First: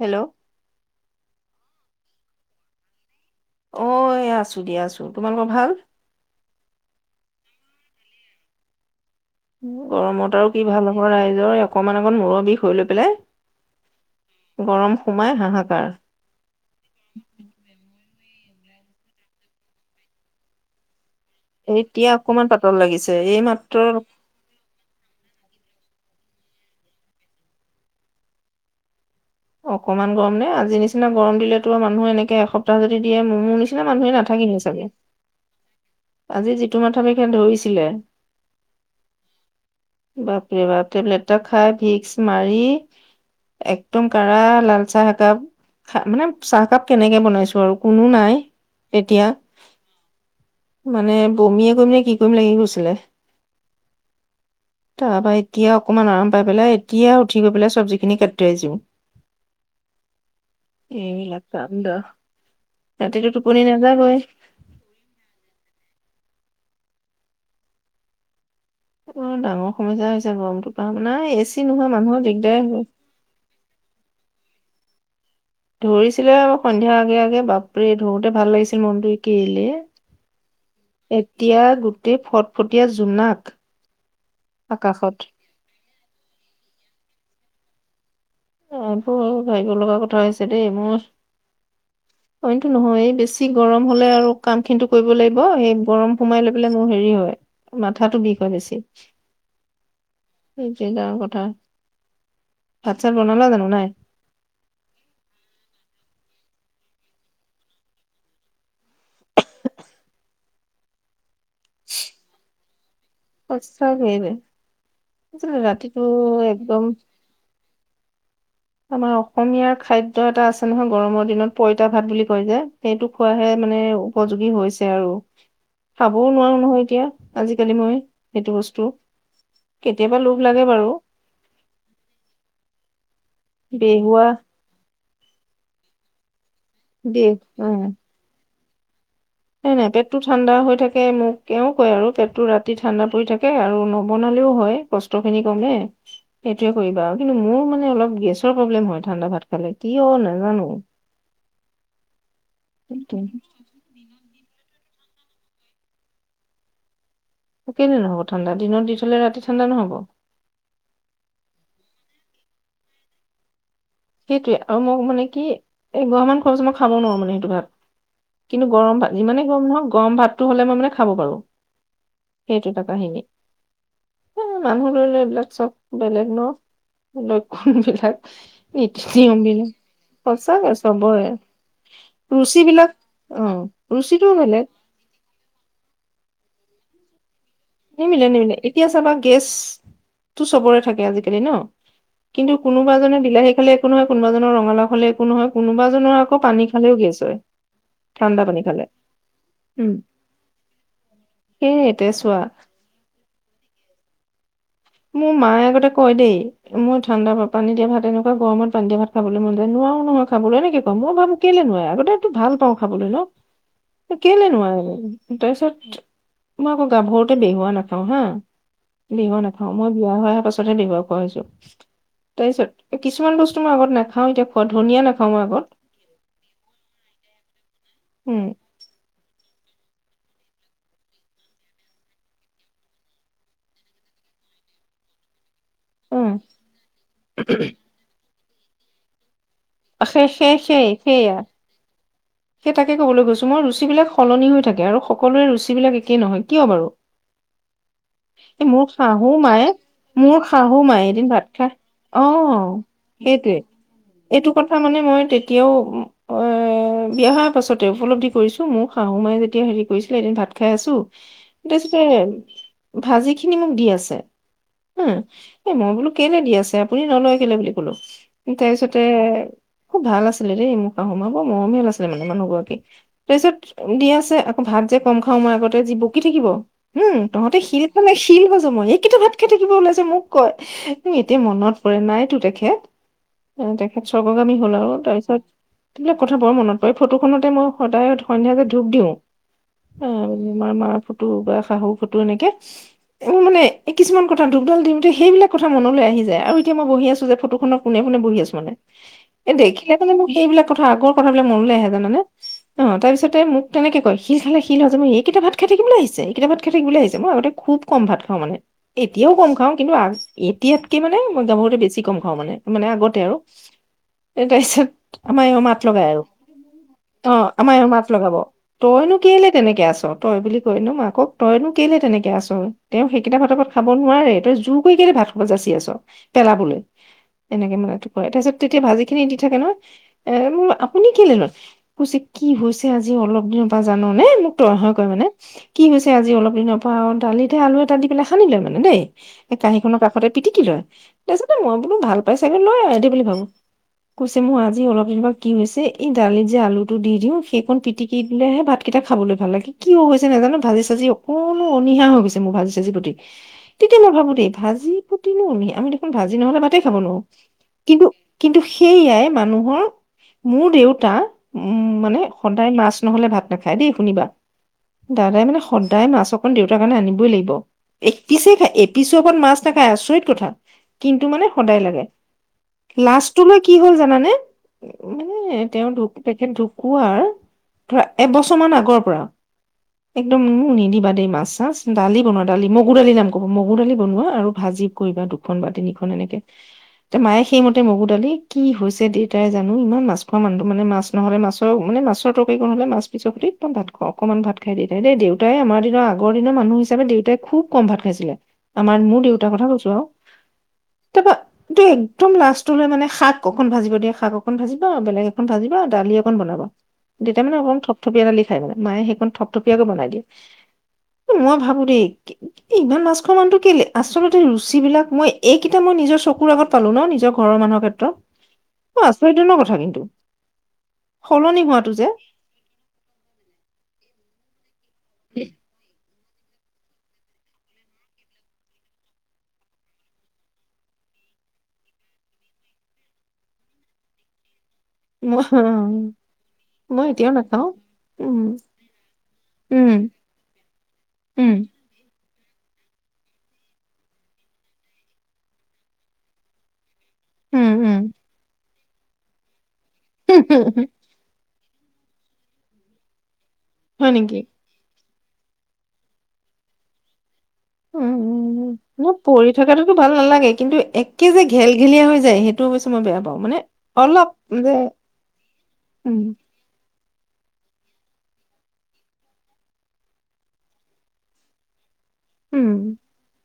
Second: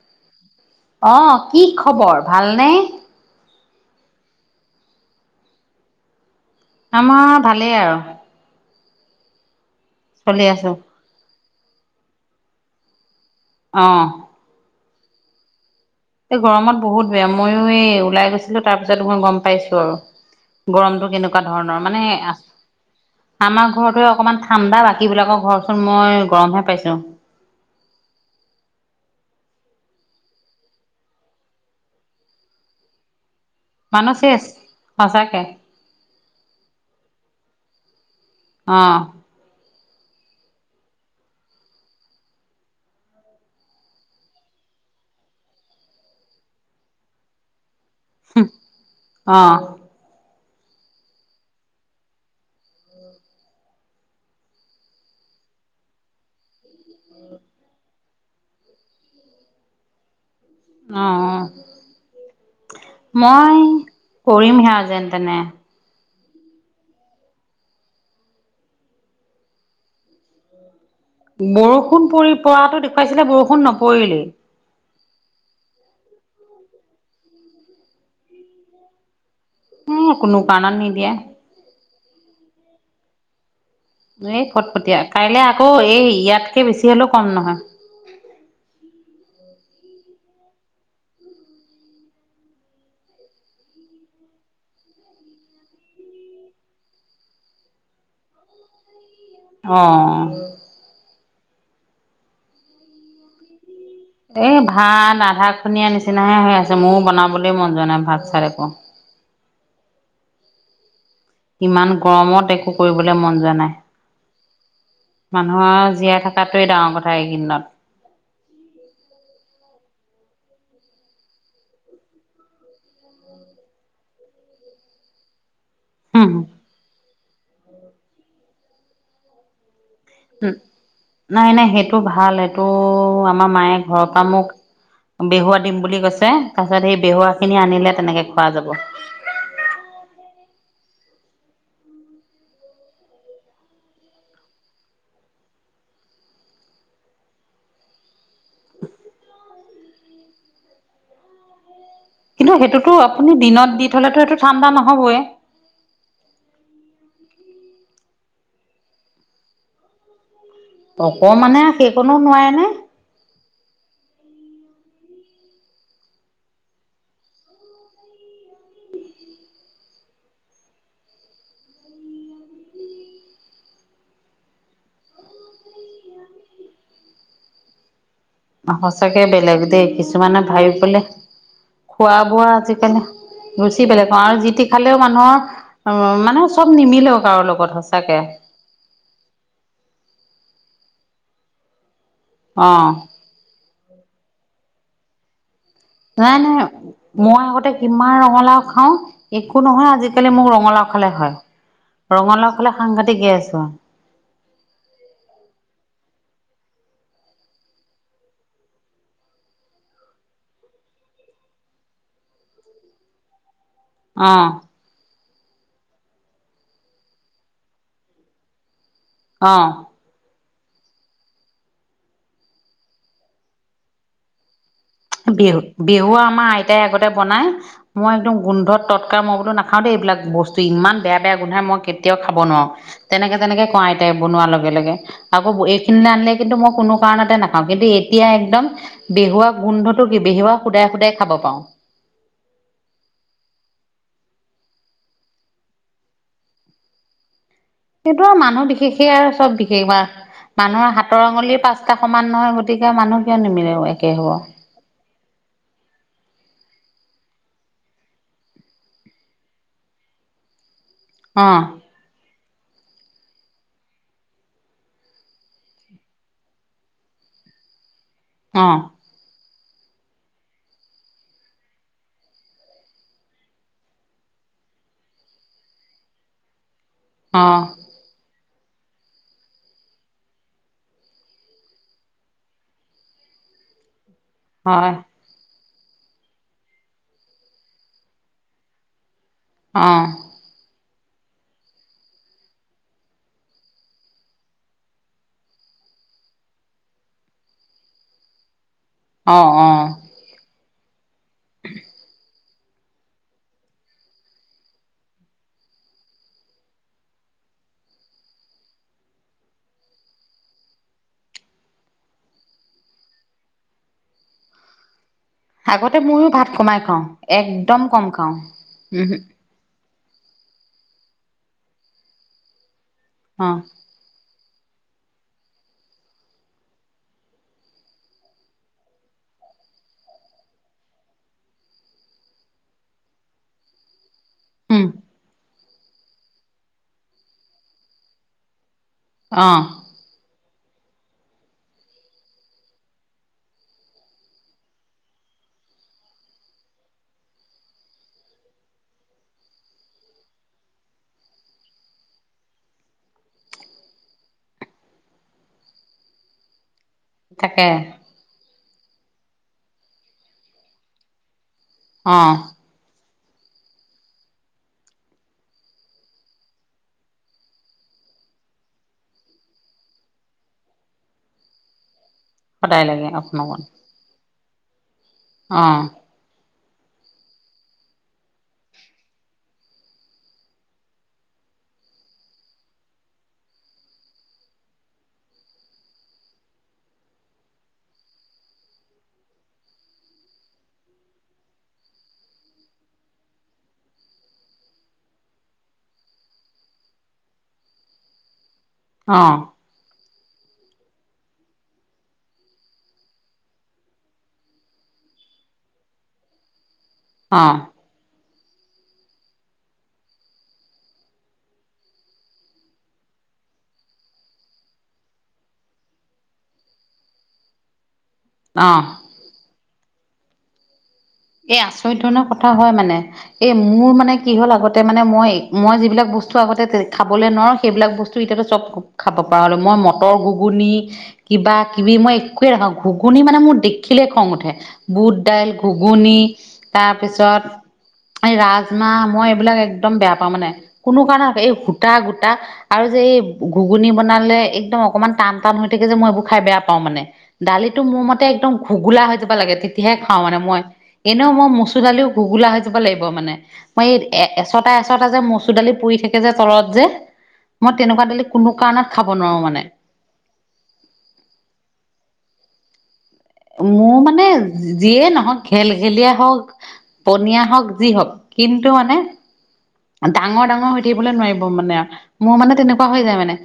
Hello আহ কি খবৰ ভালনে? অ আছো দিয়া আছো। তোমালোকৰ ভাল? আমাৰ ভালেই আৰু। গৰমত চলি আৰু কি আছো। ভাল হ'ব ৰাইজৰ অকনমান অকণমান মূৰৰ বিষ হৈ লৈ পেলায়। আহ। গৰম সোমাই হাঁহাকাৰ। এই গৰমত বহুত বেয়া ময়ো এই ওলাই গৈছোঁ। তাৰ পিছত মই গম পাইছো আৰু গৰমতটো কেনেকুৱা এনেকুৱা ধৰণৰ মানে এতিয়া অকমান পাতল লাগিছে এই আমাৰ মাত্ৰ ঘৰটোৱেই অকমান ঠাণ্ডা বাকী বিলাকৰ ঘৰচোন মই গৰমহে পাইছোঁ। অকনমান গৰম নে আজি নিচিনা গৰম দিলেতো আৰু মানুহে এনেকে এসপ্তাহ যদি দিয়ে মৰি মোৰ নিচিনা মানুহে মানুহ চেচ নাথাকে চাগে। সঁচাকে আজি যিটো মাথা বিষে ধৰিছিলে। আহ। বাপৰে বাপ টেবলেট এটা খাই ভিক্স মাৰি। একদম কাৰা লাল চাহ একাপ খ মানে চাহকাপ কেনেকে বনাইছো আৰু কোনো নাই তেতিয়া। অ মানে বমিয়ে কৰিম নে কি কৰিম লাগি গৈছিলে। [inaudible] তাৰপা এতিয়া অকমান আৰাম পাই পেলাই এতিয়া উঠি গৈ পেলাই চব্জি খিনি কাটি থৈ আহিছো [inaudible] অ অ এইবিলাক কাণ্ড ৰাতিটো মই টোপনি নাযাবই কৰিমহে আৰু যেন তেনে। অ ডাঙৰ সমস্যা হৈছে গৰমটো আপোনাৰ এ চি নোহোৱা বৰষুণ মানুহৰ পৰি দিগদাৰ পৰাটো হয় দেখুৱাইছিলে বৰষুণ নপৰিলেই। ধৰিছিলে সন্ধিয়াৰ আগে আগে বাপৰে ধৰোতে ভাল লাগিছিল মনটো কলে এ কোনো কাৰণত নিদিয়ে। এতিয়া গোটে ফটফটীয়া জোনাক এই ফট পটীয়া আকাশত। কাইলে আকৌ এই ইয়াতকে বেছি হলেও কম নহয় ত ভাবিব লগা কথা হৈছে দেই মোৰ উম অটো নহয় এই বেছি গৰম হলে আৰু কাম খিনিতো কৰিব লাগিব এই গৰম সোমাই লৈ পেলাই মোৰ হেৰি হয় মাথাাতো বিষ হয় বেছি অহ সেইটোৱে ডাঙৰ ভাত চাত বনালা জানো নাই এই ভাত আধা খনিয়া নিচিনাহে হৈ আছে মোৰো বনাবলৈ মন যোৱা নাই ভাত চাত একো ইমান গৰমত একো কৰিবলৈ মন যোৱা নাই সঁচাকৈয়ে যে মানুহ আও ৰাতিটো জীয়াই থকাতোৱে একদম ডাঙৰ কথা এইকেইদিনত আমাৰ অসমীয়াৰ খাদ্য এটা আছে নহয় গৰমৰ দিনত পইতা ভাত বুলি কয় যে সেইটো খোৱাহে মানে উপযোগী হৈছে আৰু খাবও উম, নোৱাৰো নহয় এতিয়া আজিকালি মই সেইটো বস্তু কেতিয়াবা লোভ উম লাগে বাৰু নাই নাই সেইটো ভাল এইটো আমাৰ মায়ে ঘৰ বেহুৱা পা মোক বেহুৱা দিম বুলি কৈছে তাৰ পিছত সেই দে বেহুৱা খিনি উম আনিলে তেনেকে খোৱা যাব নাই নাই পেট টো ঠাণ্ডা হৈ থাকে মোক এওঁ কয় আৰু পেটটো ৰাতি ঠাণ্ডা পৰি থাকে আৰু নবনালে হয় কষ্ট খিনি কমে সেই টোৱেই কৰিবা আৰু কিন্তু মোৰ মানে গেছৰ প্ৰবলেম হয় ঠাণ্ডা ভাত খালে কিয় নাজানো? কিন্তু সেইটোতো আপুনি দিনত দি থ'লে টো এইটো ঠাণ্ডা নহ'বয়ে। কেলে নহ'ব ঠাণ্ডা, দিনত দি থলে ৰাতি ঠাণ্ডা নহ'ব। অকমান হে সেইকনো নোৱাৰে নে? সেইটোৱে আৰু মোক মানে কি এ গৰা মান খোৱা পিছত মই খাব নোৱাৰো মানে সেইটো ভাত। কিন্তু গৰম ভাত যিমানেই গৰম নহওক গৰম ভাতটো হ'লে মই মানে খাব পাৰোঁ। সেইটো এটা কাহিনী। এ মানুহ লৈ লৈ এইবিলাক চব বেলেগ ন লক্ষণ বিলাক। নীতি সঁচাকে নিয়ম বেলেগ বিলাক দেই কিছুমানে ভাব সঁচাকে বোলে চবৰে খোৱা বোৱা ৰুচি বিলাক আজিকালি অ ৰুচি বেলেগ ৰুচিটোও আৰু যি বেলেগ টি খালেও মানুহৰ অ মানে চব নিমিলেও কাৰো লগত। সঁচাকে নিমিলে নিমিলে এতিয়া চাবা গেছটো চবৰে থাকে আজিকালি ন। কিন্তু অ কোনোবাজনে বিলাহী খালে একো নহয়, কোনোবাজনৰ ৰঙালাও খালে একো নহয়। কোনোবা জনৰ আকৌ নাই নাই পানী খালেও গেছ হয় মই আগতে কিমান ঠাণ্ডা পানী ৰঙালাও খালে খাওঁ একো নহয় আজিকালি মোৰ ৰঙালাও খালে হয়। সেইয়ে এতিয়া চোৱা ইফালে সাংঘাটিক গেছ হয়। মোৰ মায়ে আগতে কয় দেই মই ঠাণ্ডা পানী দিয়া ভাত এনেকুৱা গৰম পানী দিয়া ভাত খাবলৈ মন যায় নোৱাৰো নহয় খাবলৈ এনেকে কয় মই ভাবো কেলে কেলে নোৱাৰে আগতেটো ভাল পাওঁ খাবলৈ ন কেলে নোৱাৰিম তাৰপিছত মই আকৌ গাভৰুতে বেহুৱা নাখাও হা অ খাওঁ অ মই বিয়া হৈ অহা পাছত পিছতহে বেহুৱা খোৱা হৈছো তাৰপিছত কিছুমান বস্তু মই আগত নাখাও এতিয়া খোৱা ধনিয়া নাখাওঁ মই বেহু আগত বেহুৱা আমাৰ আইতাই আগতে বনাই মই একদম উম গোন্ধত ততকাৰ মই বোলো না খাওঁ দেই এইবিলাক বস্তু ইমান বেয়া বেয়া গোন্ধাই মই কেতিয়াও খাব নোৱাৰো তেনেকে তেনেকে কও আইতাই বনোৱাৰ লগে লগে আকৌ এইখিনিলে উম আনিলে কিন্তু মই কোনো কাৰণতে নাখাওঁ কিন্তু এতিয়া একদম বেহুৱা গোন্ধটো কি সেই সেই বেহুৱা সেই শুদাই শুদাই খাব সেয়া পাওঁ সেই তাকে কবলৈ গৈছো মই ৰুচিবিলাক সলনি হৈ থাকে আৰু সকলোৰে ৰুচি বিলাক একেই নহয় কিয় বাৰু [unintelligible] সেইটো মানুহ এই মোৰ বিশেষে শাহু আৰু চব মায়ে বিশেষ বা মোৰ শাহু মানুহৰ মায়ে হাতৰ এদিন ভাত আঙলিৰ খাই পাচটা অ', সমান নহয় গতিকে মানুহ কিয় সেইটোৱে নিমিলেও একে হব এইটো কথা মানে মই তেতিয়াও অ বিয়া হোৱাৰ পাছতে উপলব্ধি কৰিছোঁ, মোৰ শাহু মায়ে যেতিয়া হেৰি কৰিছিলে, এদিন ভাত খাই আছোঁ অ তাৰছতে ভাজিখিনি মোক দি আছে। উম, এ মই বোলো কেলে দি আছে, আপুনি নলয় কেলে বুলি কলোঁ। অ তাৰ পিছতে খুব ভাল আছিলে দেই মোৰ শাহু মা, বৰ মৰমীয়াল আছি মানে মানুহগৰাকী। তাৰপিছত দি আছে, আকৌ ভাত যে কম খাওঁ মই আগতে যি বকি থাকিব উম অ তহঁতে [unintelligible] শিল হজম হয়। এই কিটা ভাত খাই থাকিব ওলাইছ মোক কয়। এতিয়া মনত পৰে। নাইতো তেখেত। তেখেত স্বৰ্গগামী হ'ল আৰু। হয় তাৰপিছত সেইবিলাক কথা বৰ মনত পৰে। ফটোখনতে মই সদায় সন্ধিয়া যে ধূপ দিও, এ [unintelligible] আমাৰ মা ফটো বা শাহু ফটো এনেকে, মোৰ মানে এ কিছুমান কথা ধূপডাল দিওঁতে সেইবিলাক কথা মনলৈ আহি যায়। আৰু এতিয়া মই বহি আছোঁ যে, ফটোখনৰ পোনে পোনে বহি আছোঁ মানে। অ অ এ অ দেখিলে মানে মোৰ সেইবিলাক কথা আগৰ কথাবিলাক মনলৈ আহে জানানে। অ' তাৰ পিছতে মোক তেনেকে কয়, শিল খালে শিল হজম হয়, এইকেইটা ভাত খাই থাকিবলৈ আহিছে, এইেকেইটা ভাত খাই থাকিবলৈ আহিছে। মই আগতে খুব কম ভাত খাওঁ মানে। এতিয়াও কম খাওঁ, কিন্তু এতিয়াতকে মানে মই গাভৰুতে বেছি কম খাওঁ মানে। মানে আগতে আৰু। তাৰপিছত আমাৰ এওঁ মাত আগতে লগায় আৰু ময়ো ভাত কমাই খাওঁ অ' আমাৰ একদম এওঁ কম মাত খাওঁ লগাব, তইনো উমহো কেলে তেনে নেকে আছ। তই বুলি কয় ন' মাকক। তইনো কেলে তেনেকে আছ, তেওঁ সেইকেইটা অ ভাত ওপৰত খাব নোৱাৰে। তই জো জোৰ কৰি কেলে ভাত সোপা যাচি আছ পেলাবলৈ এনেকে মানুহটো কয়। তাৰপিছত তেতিয়া ভাজিখিনি দি থাকে নহয়, এ মো- আপুনি কেলে লয়। কৈছে কি হৈছে আজি অলপ দিনৰ পৰা জাননে, মোক তই উম হৈ কয় মানে কি হৈছে আজি অলপ দিনৰ পৰা আৰু দালিতে আলু এটা দি পেলাই সানি লয় মানে দেই। অ এই কাঁহীখনৰ কাষতে পিটিকি লয়। তাৰপিছতে মই বোলো ভাল পাই চাগে, লয় আৰু বুলি ভাবোঁ কৈছে মোৰ আজি অলপ দিনৰপৰা কি হৈছে এই দালিত যে আলুটো দি দিও সেইকণ পিটিকি দিলেহে ভাত কেইটা খাবলৈ ভাল লাগে। কিয় হৈছে নাজানো? ভাজে-চাজি অকনো অনীহা হৈ গৈছে, মোৰ ভাজি-চাজি প্ৰতি। তেতিয়া মই ভাবো দেই ভাজি প্ৰতিনো আমি দেখোন ভাজি নহ'লে ভাত তেই খাব নোৱাৰো, তাকে কিন্তু কিন্তু সেইয়াই মানুহৰ মোৰ দেউতা উম, অ মানে সদায় মাছ নহলে ভাত নাখায় দেই শুনিবা। দাদাই মানে সদায় মাছ অকন দেউতাৰ কাৰণে আনিবই লাগিব। এক পিছেই খাই এপিছৰ ওপৰত মাছ না খায়, আচৰিত কথা কিন্তু মানে সদায় লাগে। সদায় লাগে অকণ লাষ্টলৈ অকণ কি হ'ল জানানে? মানে অ'। তেওঁ ঢু তেখেত ঢুকোৱাৰ ধৰা এবছৰ মান আগৰ পৰা, একদম মোক নিদিবা দেই মাছ-চাছ, দালি বনোৱা দালি মগু দালি নাম কব মগু দালি বনোৱা আৰু ভাজ জি, কৰিবা দুখন বা তিনিখন এনেকে। তে' মায়ে সেইমতে মগু দালি, কি হৈছে দেতাই জানো ইমান মাছ খোৱা মানটো মানে মাছ নহলে মাছৰ মানে মাছৰ তৰকাৰী [unintelligible] দেউতাই আমাৰ দিনৰ আগৰ দিনৰ মানুহ হিচাপে দেউতাই খুব কম ভাত খাইছিলে। আমাৰ মোৰ অ দেউতাৰ কথা কৈছো আও। তাৰপা এইটো একদম লাষ্টলৈ মানে শাক অকন ভাজিব দিয়ে শাক অকন ভাজিবা বেলেগ এখন ভাজিব আৰু দালি একন বাবা অ তেতিয়া মানে অলপ থপথপীয়া ডালি খাই মানে মায়ে সেইখন থপথপিয়াকে বনাই দিয়ে মই ভাবো দেই ইমান মাছখ মানতটো কেলে আচলতে ৰুচি বিলাক মই এইকেইটা মই নিজৰ চকুৰ আগত পালো ন নিজৰ ঘৰৰ মানুহৰ ক্ষেত্ৰ অ আচৰিত ধৰণৰ কথা কিন্তু এ সলনি হোৱাটো আচৰিত যে ধৰণৰ কথা হয় মানে এই মোৰ মানে কি হ'ল আগতে ত মানে মই মই যিবিলাক বস্তু আগতে খাবলে নোৱাৰো সেইবিলাক বস্তু এতিয়াাতো চব খাব পৰা হ'ল মই মটৰ গুগুনি কিবা কিবি মই একোৱে নখাওঁ ঘুগুনী মানে মোৰ দেখিলে খং উঠে বুট মই দাইল ঘ ঘূগুণী মই এতিয়াও তাৰপিছত নাখাও এই উম ৰাজমাহ মই এইবিলাক একদম উম বেয়া পাওঁ মানে কোনো কাৰণৰ এই উম সূতা গো এটা আৰু যে এই ঘুগুনি বনালে একদম অকমান টান টান হৈ থাকে যে মই এইবোৰ খাই বেয়া পাওঁ মানে উম দালিটো উম মোৰ মতে একদম ঘুগোলা হৈ যাব লাগে তেতিয়াহে খাওঁ মানে মই এনেও মই মচুৰ দালিও ঘুগোলা হৈ যাব লাগিব মানে মই এই হয় নেকি এচটা এচটা এচটা যে মচুৰ দালি পৰি থাকে যে তলত যে মই তেনেকুৱা উম দালি কোনো উম কাৰণত ন খাব নোৱাৰো পঢ়ি মানে থকাটোতো ভাল নালাগে কিন্তু একে যে ঘেলঘেলীয়াা হৈ যায় সেই মোৰ মানে যে যিয়ে নহওক ঘেল ঘেলিয়া উম হওক পনীয়া হওক যি হওক কিন্তু মানে ডাঙৰ ডাঙৰ হৈ থাকিবলে নোৱাৰিব মানে মোৰ মানে তেনেকুৱা উম হৈ যায় মানে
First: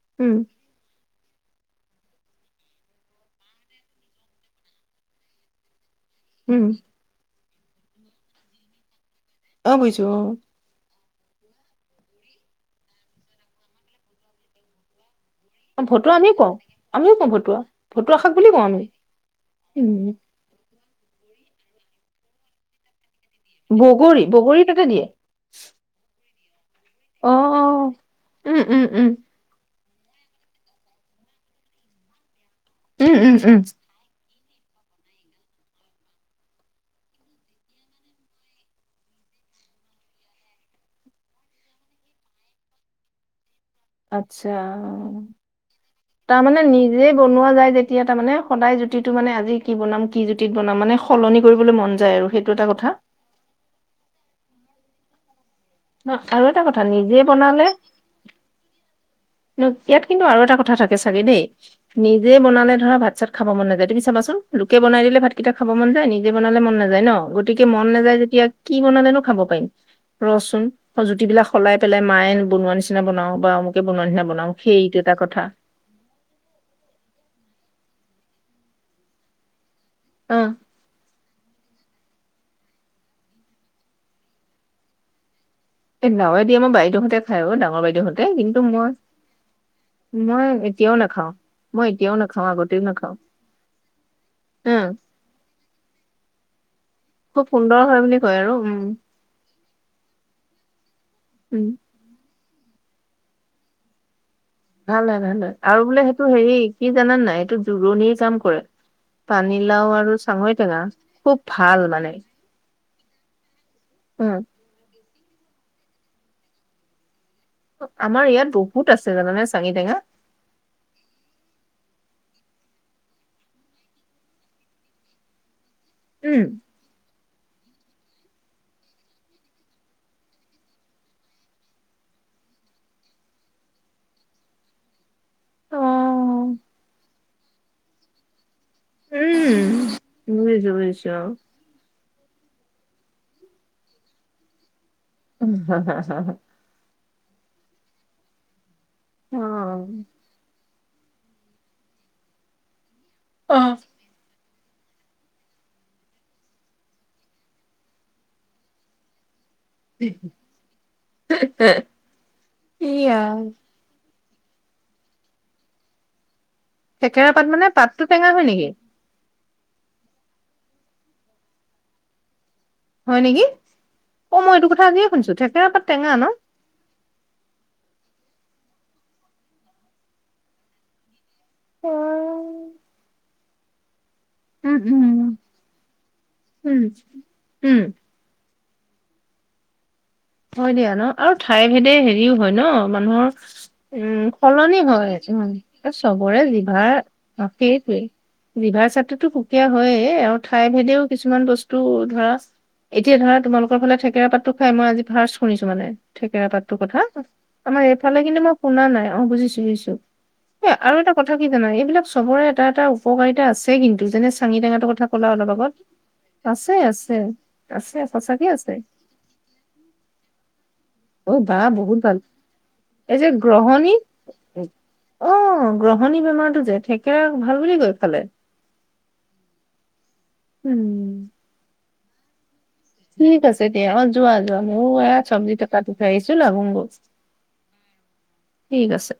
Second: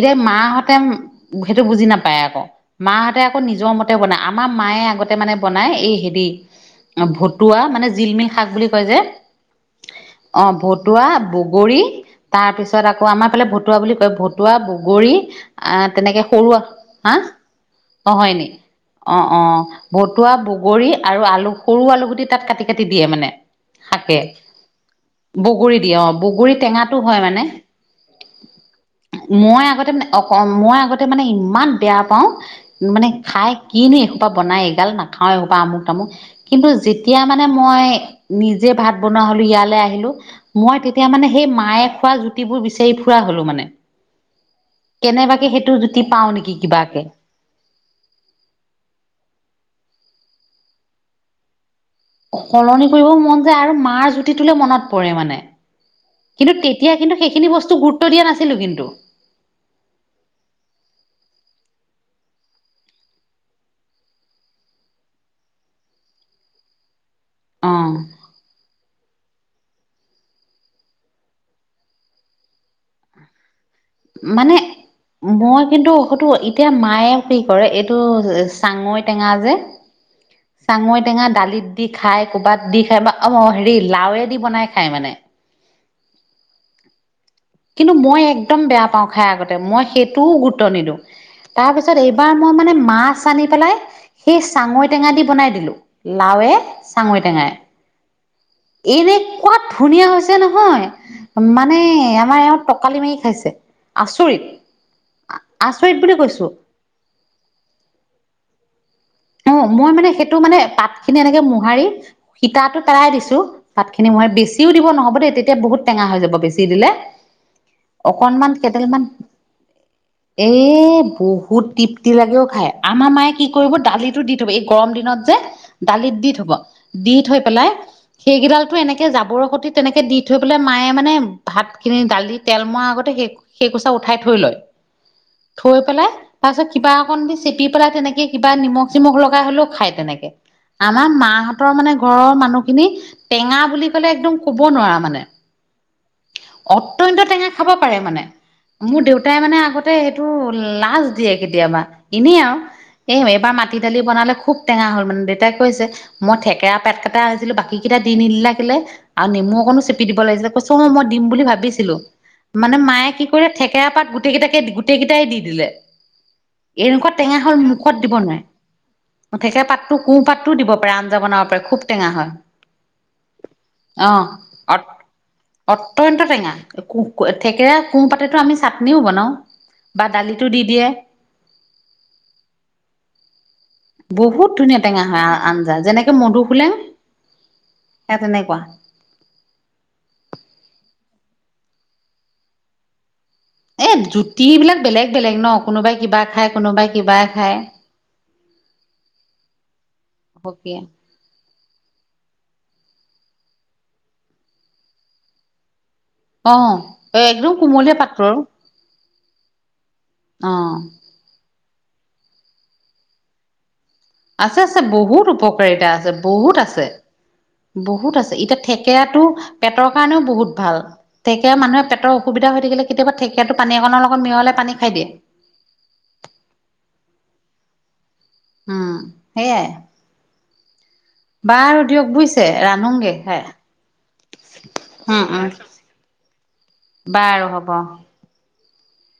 ইতি উম মাহঁতে সেইটো বুজি নাপায় আকৌ মাহঁতে আকৌ নিজৰ মতে বনায় আমাৰ মায়ে আগতে মানে বনাই এই উম ভতুৱা মানে জিলমিল শাক বুলি কয় যে অ বইছো অ ভতুৱা বগৰী তাৰ পিছত আকৌ আমাৰ ফালে ভতুৱা বুলি কয় ভতুৱা বগৰী অ আহ ভতুৱা তেনেকে আমিও কওঁ সৰুৱ হা আমিও কওঁ ভতুৱা অ ভতুৱা শাক হয়নি বুলি কওঁ আমি অঁ অঁ উম ভতুৱা বগৰী আৰু আলু সৰু আলুগুটি তাত কাটি কাটি দিয়ে মানে শাকে বগৰী বগৰী তাতে দিয়ে বগৰী টেঙাো বগৰী টেঙাটো হয় অ মানে অ উম উম উম মই আগ অ মই আগতে মানে ইমান বেয়া পাও মানে উম উম খাই উম কিনো বনাই এইগাল নাখাও এপা আমুক তামুক কিন্তু যেতিয়া মানে মই নিজে ভাত বনোৱা হলো ইয়ালৈ আহিলো মই তেতিয়া মানে সেই মায়ে খোৱা জুতিবোৰ বিচাৰি ফুৰা হলো মানে আচ্ছা কেনেবাকে সেইটো জুতি পাও তাৰ নেকি মানে কিবাকে নিজে বনোৱা যায় যেতিয়া তাৰ মানে সদায় জুতিটো মানে আজি কি বনাম সি জুতিত বনাম মানে সলনি কৰিবলৈ মন যায় আৰু সেইটো এটা সলনি কথা কৰিব মন যায় আৰু মাৰ জুঠি তুলৈ মনত পৰে মানে ন আৰু কিন্তু এটা কথা তেতিয়া নিজে কিন্তু সেইখিনি বনালে বস্তু গুৰুত্ব দিয়া নাছিলো কিন্তু ন ইয়াত কিন্তু আৰু এটা কথা থাকে চাগে দেই নিজে বনালে ধৰা ভাত চাত খাব মন নাযায় তুমি চাবাচোন লোকে বনাই দিলে ভাতকেইটা খাব মন যায় নিজে বনালে মন নাযায় ন গতিকে অ মন নাযায় যেতিয়া কি বনালেনো খাব পাৰিম ৰচুন জুতি বিলাক সলাই পেলাই মায়ে বনোৱা নিচিনা বনাও বা অমুকে বনোৱা নিচিনা বনাও মানে সেইটো এটা কথা মই কিন্তু সটো এতিয়া মায়ে কি কৰে টো চাঙৈ টেঙা যে অ চাঙৈ টেঙা দালিত দি খাই ক'ৰবাত দি খায় বা অ হেৰি লাওে দি বনাই খায় মানে এ লাওে দি আমাৰ বাইদউহঁতে কিন্তু মই একদম বেয়া পাওঁ খাই আগতে মই সেইটোও মই গুৰুত্ব এতিয়াও নিদিওঁ নাখাও তাৰ মই পিছত এতিয়াও এইবাৰ নাখাও মই মানে আগতেও নাখাও মাছ আনি পেলাই সেই উম চাঙৈ টেঙা দি বনাই দিলো লাওে চাঙৈ খুব টেঙাই সুন্দৰ হয় বুলি কয় আৰু উম এনেকুৱাত ধুনীয়া হৈছে নহয় নহয় উম মানে আমাৰ এওঁ টকালি মাৰি খাইছে আচৰিত ভাল হয় ভাল হয় আৰু আচৰিত বোলে বুলি সেইটো কৈছোঁ হেৰি কি জানে নাই এইটো জোৰণিৰ কাম কৰে অ পানীলাও মই মানে আৰু সেইটো চাঙৈ মানে টেঙা পাত খিনি খুব এনেকে ভাল মোহাৰি মানে সীতাটোত এৰাই দিছো পাত খিনি মই উম বেছিও দিব নহ'ব দেই তেতিয়া বহুত টেঙা হৈ যাব বেছি দিলে। আমাৰ ইয়াত বহুত আছে জানানে চাঙি তা এই বহুত তৃপ্তি লাগে অ খাই আমাৰ মায়ে কি কৰিব দালিটো দি থব এই গৰম দিনত যে দালিত দি উম থব দি থৈ পেলাই সেইকেইডালো এনেকে জাবৰৰ সতে তেনেকে দি থৈ পেলাই মায়ে মানে ভাতখিনি ডাল দি তেল মৰা আগতে সে সেইকচা উঠাই থৈ লয় থৈ পেলাই তাৰ উম পিছত কিবা অকন দি চেপি পেলাই তেনেকে কিবা নিমখ নিমখ লগাই হলেও খাই তেনেকে বুজিছো আমাৰ বুজিছো মাহঁতৰ মানে ঘৰৰ মানুহখিনি টেঙা বুলি ক'লে একদম ক'ব নোৱাৰা মানে। উম হা হা হা হা টেঙা খাব পাৰে মানে মোৰ অ দেউতাই মানে আগতে এটো লাজ দিয়ে কেতিয়াবা এনেই আৰু এই এবাৰ অ মাত বনালে খুব টেঙা হ'ল মানে দেউতাই কৈছে মই ঠেকেৰা পাত কেইটা আছিলো বাকী কেইটা দি নিদিলা কেলে আৰু নেমু অকনো চেপি দিব লাগিছিল কৈছ অ মই দিম বুলি ভাবিছিলো মানে মায়ে ইয়া কি কৰিলে থেকেৰা পাত গোট গোটেই কেইটাকে গোটেই কেইটাই দি দিলে এনেকুৱা থেকেৰা টেঙা পাত হল মানে মুখত পাতটো দিব টেঙা নোৱাৰে হয় নেকি ঠেকেৰা পাতটো কুহঁ পাতটোও দিব পাৰে আঞ্জা বনাবওতে খুব টেঙা হয় হয় নিকি অ অট এত্যন্ত্ টেঙা এ কুহ থেকেৰা কোহঁ পাতেতো আমি চাটনিও বনাওঁ বা দালিটো দি দিয়ে অ বহুত উম ধুনীয়া উম টেঙা হয় আঞ্জা যেনেকে মধু হোলেং উম উম সে তেনেকুৱা হয় দিয়া ন আৰু ঠাই ভেদে হেৰিও হয় ন মানুহৰ এ উম, জুতি বিলাক সলনি বেলেগ হয়, বেলেগ উম, ন এ কোনোবাই কিবা চবৰে খায় কোনোবাই জিভাৰ, কিবা খায় সেইটোৱেই, জিভাৰ স্বিদটোতো সুকীয়া হয়েই, আৰু ঠাই হকিয়ে ভেদেও কিছুমান বচ তু ধৰা, এতিয়া ধৰা তোমালোকৰ ফালে থেকেৰা পাতটো খাই, মই আজি ফাৰ্ষ্ট শুনিছো মানে থেকেৰা অ পাতটোৰ কথা, একদম আমাৰ কোমলীয়া এইফালে পাতটো আৰু কিন্তু মই শুনা নাই। অ' বুজিছো, বুজিছো। অ এ, আৰু এটা কথা কি জানা, এইবিলাক চবৰে এটা এটা উপকাৰিতা আছে। ছে কিন্তু, যেনে চাঙি আছে আছে টেঙাটোৰ কথা বহুত ক'লা অলপ আগত, উপকাৰিতা আছে বহুত আছে, আছে, আছে, সঁচাকে আছে। থেকেৰাটো পেটৰ কাৰণেও বহুত ভাল। ঐ থেকেৰা বা মানুহে বহুত পেটৰ ভাল অসুবিধা হৈ থাকিলে কেতিয়াবা এই যে থেকেৰাটো পানী গ্ৰহণী অকণৰ লগত মিহলাই পানী খাই দিয়ে। অ গ্ৰহণী বেমাৰটো যে, থেকেৰা ভাল বুলি কয়। উম, সেইয়াই উম বাৰু দিয়ক বুইছে ঠিক আছে দিয়া, অ যোৱা, যোৱা। ময়ো এয়া উম উম চব্জি কাটি থৈ আহিছো, লাগোংগৈ। বাৰু হ'ব। ঠিক আছে।